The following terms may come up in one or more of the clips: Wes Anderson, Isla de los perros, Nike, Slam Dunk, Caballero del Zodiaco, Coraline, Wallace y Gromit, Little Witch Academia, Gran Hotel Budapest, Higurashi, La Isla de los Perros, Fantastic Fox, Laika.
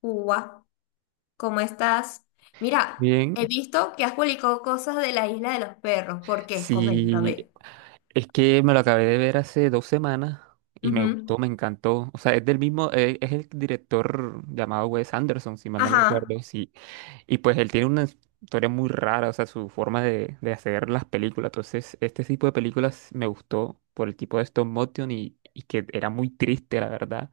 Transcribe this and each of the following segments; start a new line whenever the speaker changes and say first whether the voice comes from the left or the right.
left: Uva, ¿cómo estás? Mira,
right: Bien,
left: he visto que has publicado cosas de la isla de los perros. ¿Por qué? Coméntame.
right: sí, es que me lo acabé de ver hace dos semanas y me
left: Ujú.
right: gustó, me encantó. O sea, es del mismo, es el director llamado Wes Anderson, si mal no lo
left: Ajá.
right: recuerdo. Sí, y pues él tiene una historia muy rara, o sea, su forma de hacer las películas. Entonces, este tipo de películas me gustó por el tipo de stop motion y que era muy triste, la verdad.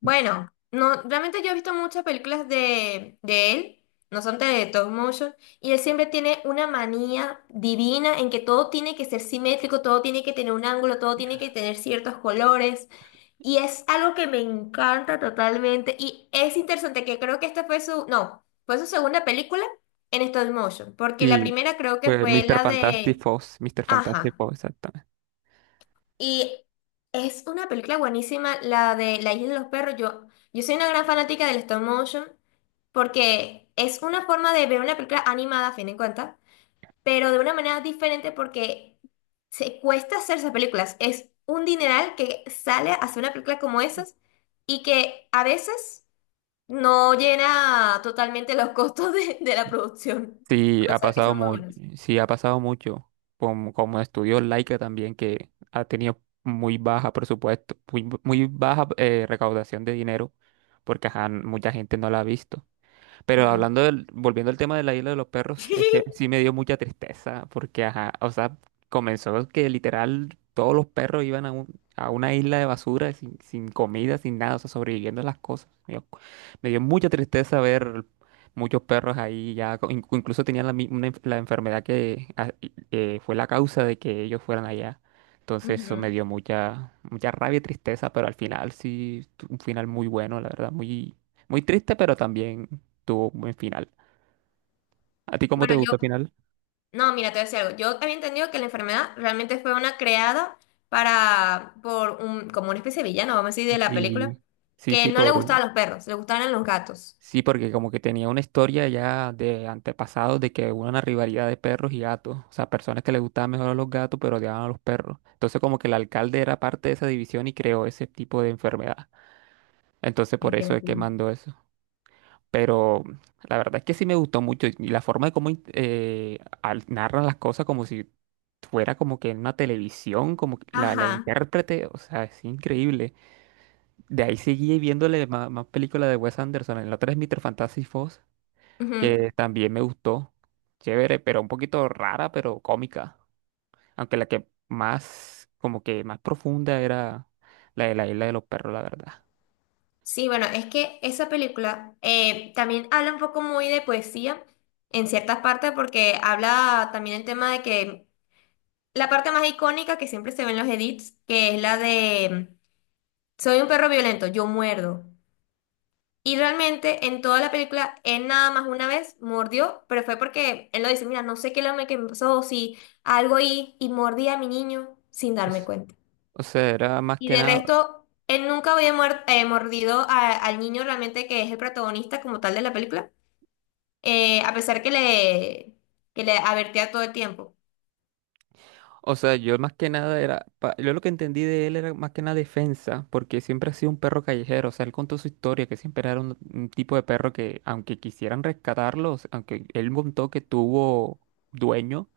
left: Bueno, no, realmente yo he visto muchas películas de él, no son de Tom motion, y él siempre tiene una manía divina en que todo tiene que ser simétrico, todo tiene que tener un ángulo, todo tiene que tener ciertos colores. Y es algo que me encanta totalmente. Y es interesante que creo que esta fue su, no, fue su segunda película en stop motion, porque la
right: Sí,
left: primera creo que
right: pues
left: fue
right: Mr.
left: la
right: Fantastic
left: de,
right: Fox, Mr. Fantastic
left: ajá.
right: Fox.
left: Y es una película buenísima, la de La Isla de los Perros. Yo soy una gran fanática del stop motion, porque es una forma de ver una película animada, a fin de cuentas, pero de una manera diferente porque se cuesta hacer esas películas. Es un dineral que sale a hacer una película como esas y que a veces no llena totalmente los costos de la producción, a
right: Sí, ha
left: pesar que
right: pasado
left: son muy
right: muy,
left: buenas.
right: sí, ha pasado mucho. Como estudió Laika también, que ha tenido muy baja presupuesto, muy, muy baja recaudación de dinero, porque ajá, mucha gente no la ha visto. Pero
left: Mm.
right: volviendo al tema de la isla de los perros, es que sí me dio mucha tristeza porque, ajá, o sea, comenzó que literal todos los perros iban a una isla de basura , sin comida, sin nada, o sea, sobreviviendo a las cosas. Me dio mucha tristeza ver muchos perros ahí ya, incluso tenían la enfermedad que fue la causa de que ellos fueran allá. Entonces eso
left: Ujú.
right: me dio mucha, mucha rabia y tristeza, pero al final sí, un final muy bueno, la verdad, muy, muy triste, pero también tuvo un buen final. ¿A ti cómo te
left: Bueno, yo,
right: gusta el final?
left: no, mira, te voy a decir algo. Yo había entendido que la enfermedad realmente fue una creada para, por un, como una especie de villano, vamos a decir, de la película,
right: Sí, sí,
left: que
right: sí,
left: no le gustaban los perros, le gustaban los gatos.
right: porque como que tenía una historia ya de antepasados de que hubo una rivalidad de perros y gatos, o sea, personas que les gustaban mejor a los gatos pero odiaban a los perros. Entonces como que el alcalde era parte de esa división y creó ese tipo de enfermedad. Entonces por
left: Ay, qué
right: eso es que
left: locura.
right: mandó eso. Pero la verdad es que sí me gustó mucho y la forma de cómo narran las cosas como si fuera como que en una televisión, como que la
left: Ajá.
right: intérprete, o sea, es increíble. De ahí seguí viéndole más películas de Wes Anderson. En la otra es Mr. Fantastic Fox,
left: Ujú.
right: que también me gustó. Chévere, pero un poquito rara, pero cómica. Aunque la que más, como que más profunda era la de la isla de los perros, la verdad.
left: Sí, bueno, es que esa película también habla un poco muy de poesía en ciertas partes porque habla también el tema de que la parte más icónica que siempre se ve en los edits, que es la de soy un perro violento, yo muerdo. Y realmente en toda la película él nada más una vez mordió, pero fue porque él lo dice, mira, no sé qué es lo que me pasó, si algo y mordí a mi niño sin darme
right: Es-
left: cuenta.
right: O sea, era más
left: Y
right: que
left: de
right: nada,
left: resto, él nunca había mordido al niño realmente que es el protagonista como tal de la película, a pesar que le advertía todo el tiempo.
right: o sea, yo más que nada era, yo lo que entendí de él era más que nada defensa, porque siempre ha sido un perro callejero, o sea, él contó su historia, que siempre era un tipo de perro que aunque quisieran rescatarlos, aunque él contó que tuvo dueño,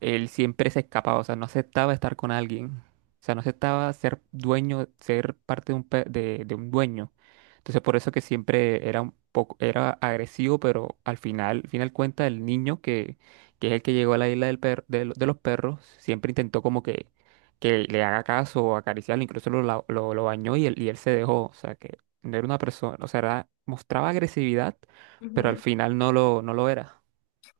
right: él siempre se escapaba, o sea, no aceptaba estar con alguien, o sea, no aceptaba ser dueño, ser parte de un, de un dueño. Entonces, por eso que siempre era un poco, era agresivo, pero al final cuenta, el niño que es el que llegó a la isla del per- de, lo- de los perros, siempre intentó como que le haga caso o acariciarlo, incluso lo bañó y él se dejó, o sea, que no era una persona, o sea, mostraba agresividad, pero al
left: Ujú.
right: final no lo era.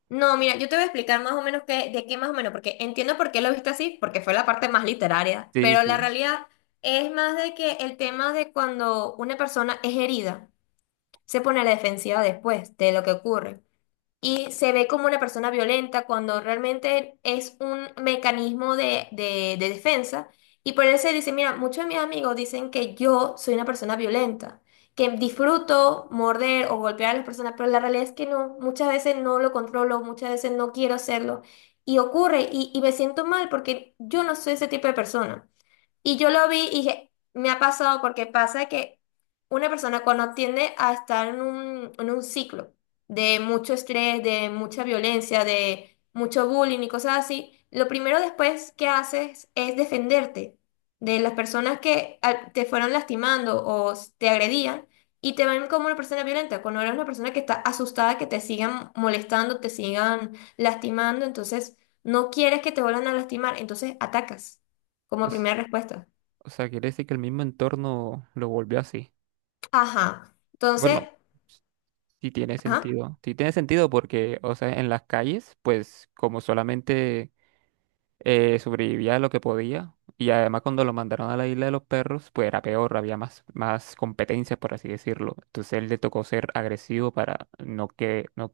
left: No, mira, yo te voy a explicar más o menos qué, de qué más o menos, porque entiendo por qué lo viste así, porque fue la parte más literaria,
right: Sí,
left: pero la
right: sí.
left: realidad es más de que el tema de cuando una persona es herida, se pone a la defensiva después de lo que ocurre. Y se ve como una persona violenta cuando realmente es un mecanismo de, de defensa. Y por eso dice, mira, muchos de mis amigos dicen que yo soy una persona violenta, que disfruto morder o golpear a las personas, pero la realidad es que no, muchas veces no lo controlo, muchas veces no quiero hacerlo. Y ocurre, y me siento mal porque yo no soy ese tipo de persona. Y yo lo vi y dije, me ha pasado porque pasa que una persona cuando tiende a estar en un ciclo de mucho estrés, de mucha violencia, de mucho bullying y cosas así, lo primero después que haces es defenderte de las personas que te fueron lastimando o te agredían y te ven como una persona violenta, cuando eres una persona que está asustada que te sigan molestando, te sigan lastimando, entonces no quieres que te vuelvan a lastimar, entonces atacas como primera respuesta.
right: O sea, quiere decir que el mismo entorno lo volvió así.
left: Ajá. Entonces,
right: Bueno, sí tiene
left: ajá,
right: sentido. Sí tiene sentido porque, o sea, en las calles, pues como solamente sobrevivía lo que podía, y además cuando lo mandaron a la isla de los perros, pues era peor, había más competencia, por así decirlo. Entonces él le tocó ser agresivo para no que, no,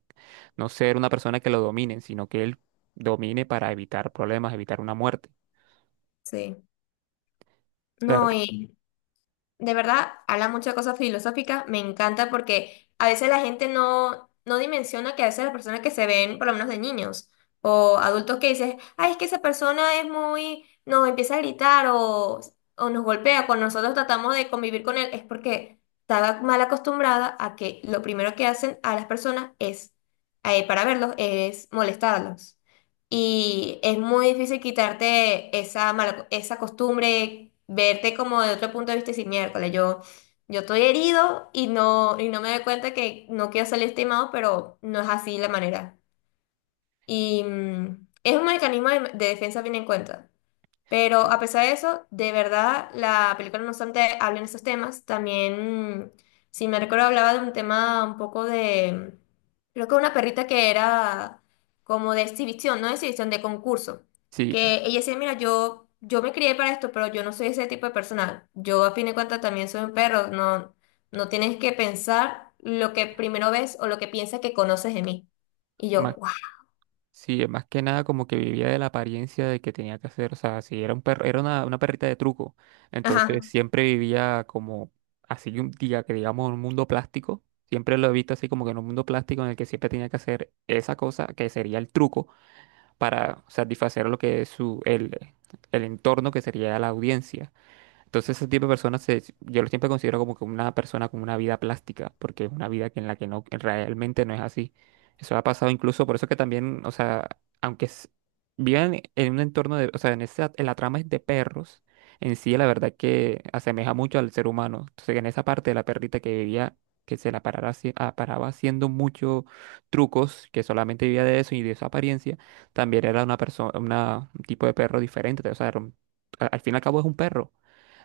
right: no ser una persona que lo dominen, sino que él domine para evitar problemas, evitar una muerte.
left: sí.
right: Claro,
left: No, y de verdad habla muchas cosas filosóficas. Me encanta porque a veces la gente no, no dimensiona que a veces las personas que se ven, por lo menos de niños o adultos que dices, ay, es que esa persona es muy, nos empieza a gritar o nos golpea cuando nosotros tratamos de convivir con él, es porque estaba mal acostumbrada a que lo primero que hacen a las personas es, para verlos, es molestarlos. Y es muy difícil quitarte esa mala, esa costumbre, verte como de otro punto de vista y decir, miércoles, yo estoy herido y no me doy cuenta que no quiero salir estimado, pero no es así la manera. Y es un mecanismo de defensa bien en cuenta. Pero a pesar de eso, de verdad, la película no obstante habla en esos temas. También, si me recuerdo, hablaba de un tema un poco de, creo que una perrita que era como de exhibición, no de exhibición, de concurso.
right: sí,
left: Que ella decía, mira, yo me crié para esto, pero yo no soy ese tipo de persona. Yo a fin de cuentas también soy un perro. No, no tienes que pensar lo que primero ves o lo que piensas que conoces de mí. Y yo,
right: más
left: wow.
right: Sí, más que nada como que vivía de la apariencia de que tenía que hacer, o sea, si era un perro, era una perrita de truco, entonces
left: Ajá.
right: siempre vivía como así un día que digamos en un mundo plástico, siempre lo he visto así como que en un mundo plástico en el que siempre tenía que hacer esa cosa que sería el truco para satisfacer lo que es el entorno que sería la audiencia. Entonces ese tipo de personas yo lo siempre considero como que una persona con una vida plástica, porque es una vida que en la que no que realmente no es así. Eso ha pasado incluso, por eso que también, o sea, aunque vivan en un entorno de, o sea, en esa, en la trama es de perros, en sí la verdad que asemeja mucho al ser humano. Entonces en esa parte de la perrita que vivía, que se la parara, haci- ah, paraba haciendo muchos trucos, que solamente vivía de eso y de su apariencia, también era una persona, un tipo de perro diferente. O sea, era al fin y al cabo es un perro.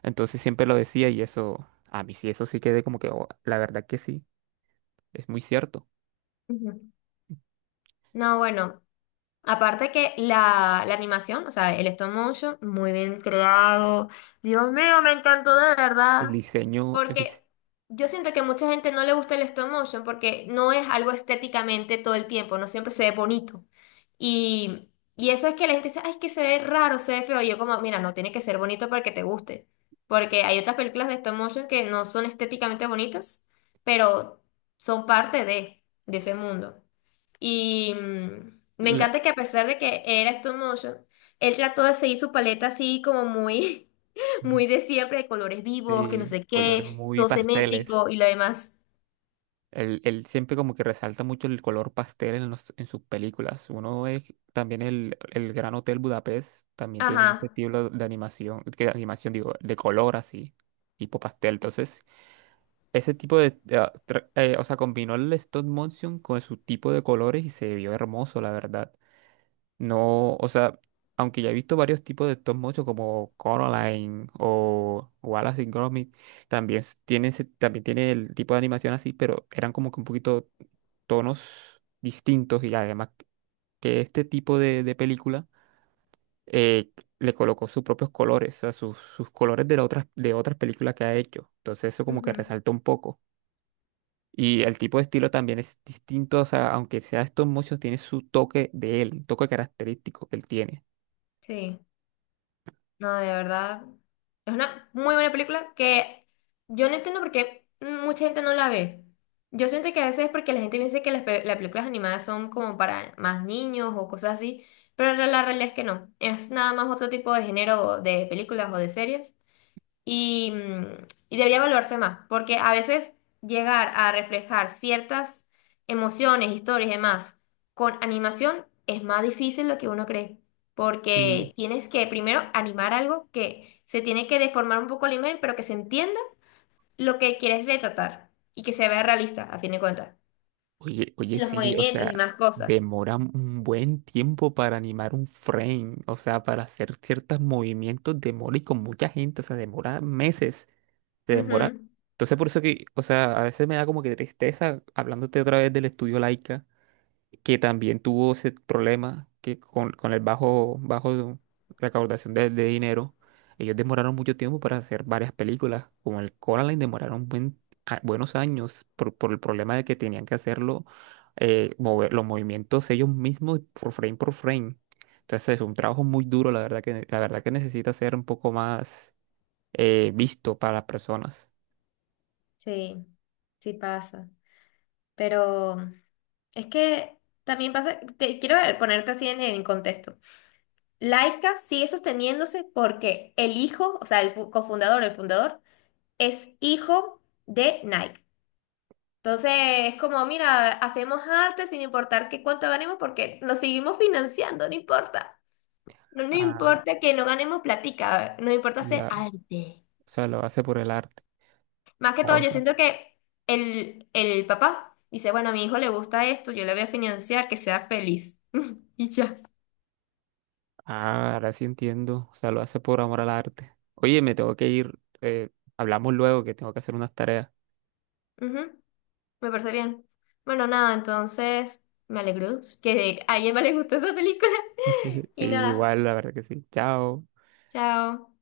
right: Entonces siempre lo decía y eso, a mí sí, eso sí quedé como que, "Oh, la verdad que sí, es muy cierto."
left: Ujú. No, bueno, aparte que la animación, o sea, el stop motion, muy bien creado. Dios mío, me encantó de
right: El
left: verdad.
right: diseño,
left: Porque yo siento que mucha gente no le gusta el stop motion porque no es algo estéticamente todo el tiempo, no siempre se ve bonito. Y, y eso es que la gente dice, ay, es que se ve raro, se ve feo. Y yo como, mira, no tiene que ser bonito para que te guste. Porque hay otras películas de stop motion que no son estéticamente bonitas, pero son parte de ese mundo. Y me
right: la,
left: encanta que a pesar de que era stop motion, él trató de seguir su paleta así como muy,
right: Ujú.
left: muy de siempre, de colores vivos, que no
right: Sí,
left: sé
right: colores
left: qué,
right: muy
left: todo simétrico
right: pasteles.
left: y lo demás.
right: Él siempre como que resalta mucho el color pastel en sus películas. Uno es también el Gran Hotel Budapest, también tiene ese
left: Ajá.
right: estilo de animación, que de animación digo, de color así, tipo pastel. Entonces, ese tipo de, o sea, combinó el stop motion con su tipo de colores y se vio hermoso, la verdad. No, o sea, aunque ya he visto varios tipos de stop motion como Coraline o Wallace y Gromit, también también tiene el tipo de animación así, pero eran como que un poquito tonos distintos y además que este tipo de película eh, le colocó sus propios colores, o sea, sus colores de otras películas que ha hecho. Entonces eso como que
left: Ujú.
right: resalta un poco. Y el tipo de estilo también es distinto, o sea, aunque sea stop motion, tiene su toque de él, un toque característico que él tiene.
left: Sí. No, de verdad. Es una muy buena película que yo no entiendo por qué mucha gente no la ve. Yo siento que a veces es porque la gente piensa que las, las películas animadas son como para más niños o cosas así, pero la realidad es que no. Es nada más otro tipo de género de películas o de series y, y debería evaluarse más, porque a veces llegar a reflejar ciertas emociones, historias y demás con animación es más difícil de lo que uno cree, porque tienes que primero animar algo que se tiene que deformar un poco la imagen, pero que se entienda lo que quieres retratar y que se vea realista, a fin de cuentas.
right: Oye, oye,
left: Los
right: sí, o
left: movimientos y
right: sea,
left: más cosas.
right: demora un buen tiempo para animar un frame, o sea, para hacer ciertos movimientos demora y con mucha gente, o sea, demora meses, se demora.
left: Ujú.
right: Entonces, por eso que, o sea, a veces me da como que tristeza hablándote otra vez del estudio Laika que también tuvo ese problema que con el bajo recaudación de dinero, ellos demoraron mucho tiempo para hacer varias películas, como el Coraline demoraron buenos años por el problema de que tenían que hacerlo, mover los movimientos ellos mismos por frame por frame. Entonces es un trabajo muy duro, la verdad que necesita ser un poco más visto para las personas.
left: Sí, sí pasa. Pero es que también pasa, te quiero ponerte así en contexto. Laika sigue sosteniéndose porque el hijo, o sea, el cofundador, el fundador, es hijo de Nike. Entonces, es como, mira, hacemos arte sin importar qué cuánto ganemos porque nos seguimos financiando, no importa. No nos
right: Ah,
left: importa que no ganemos platica, nos importa hacer
right: ya,
left: arte.
right: o sea, lo hace por el arte.
left: Más que todo, yo siento que el papá dice, bueno, a mi hijo le gusta esto, yo le voy a financiar, que sea feliz. Y ya.
right: Ah, ahora sí entiendo. O sea, lo hace por amor al arte. Oye, me tengo que ir. Hablamos luego que tengo que hacer unas tareas.
left: Ujú. Me parece bien. Bueno, nada, entonces me alegro que a alguien más le gustó esa película.
right: Sí,
left: Y nada,
right: igual, la verdad que sí. Chao.
left: chao.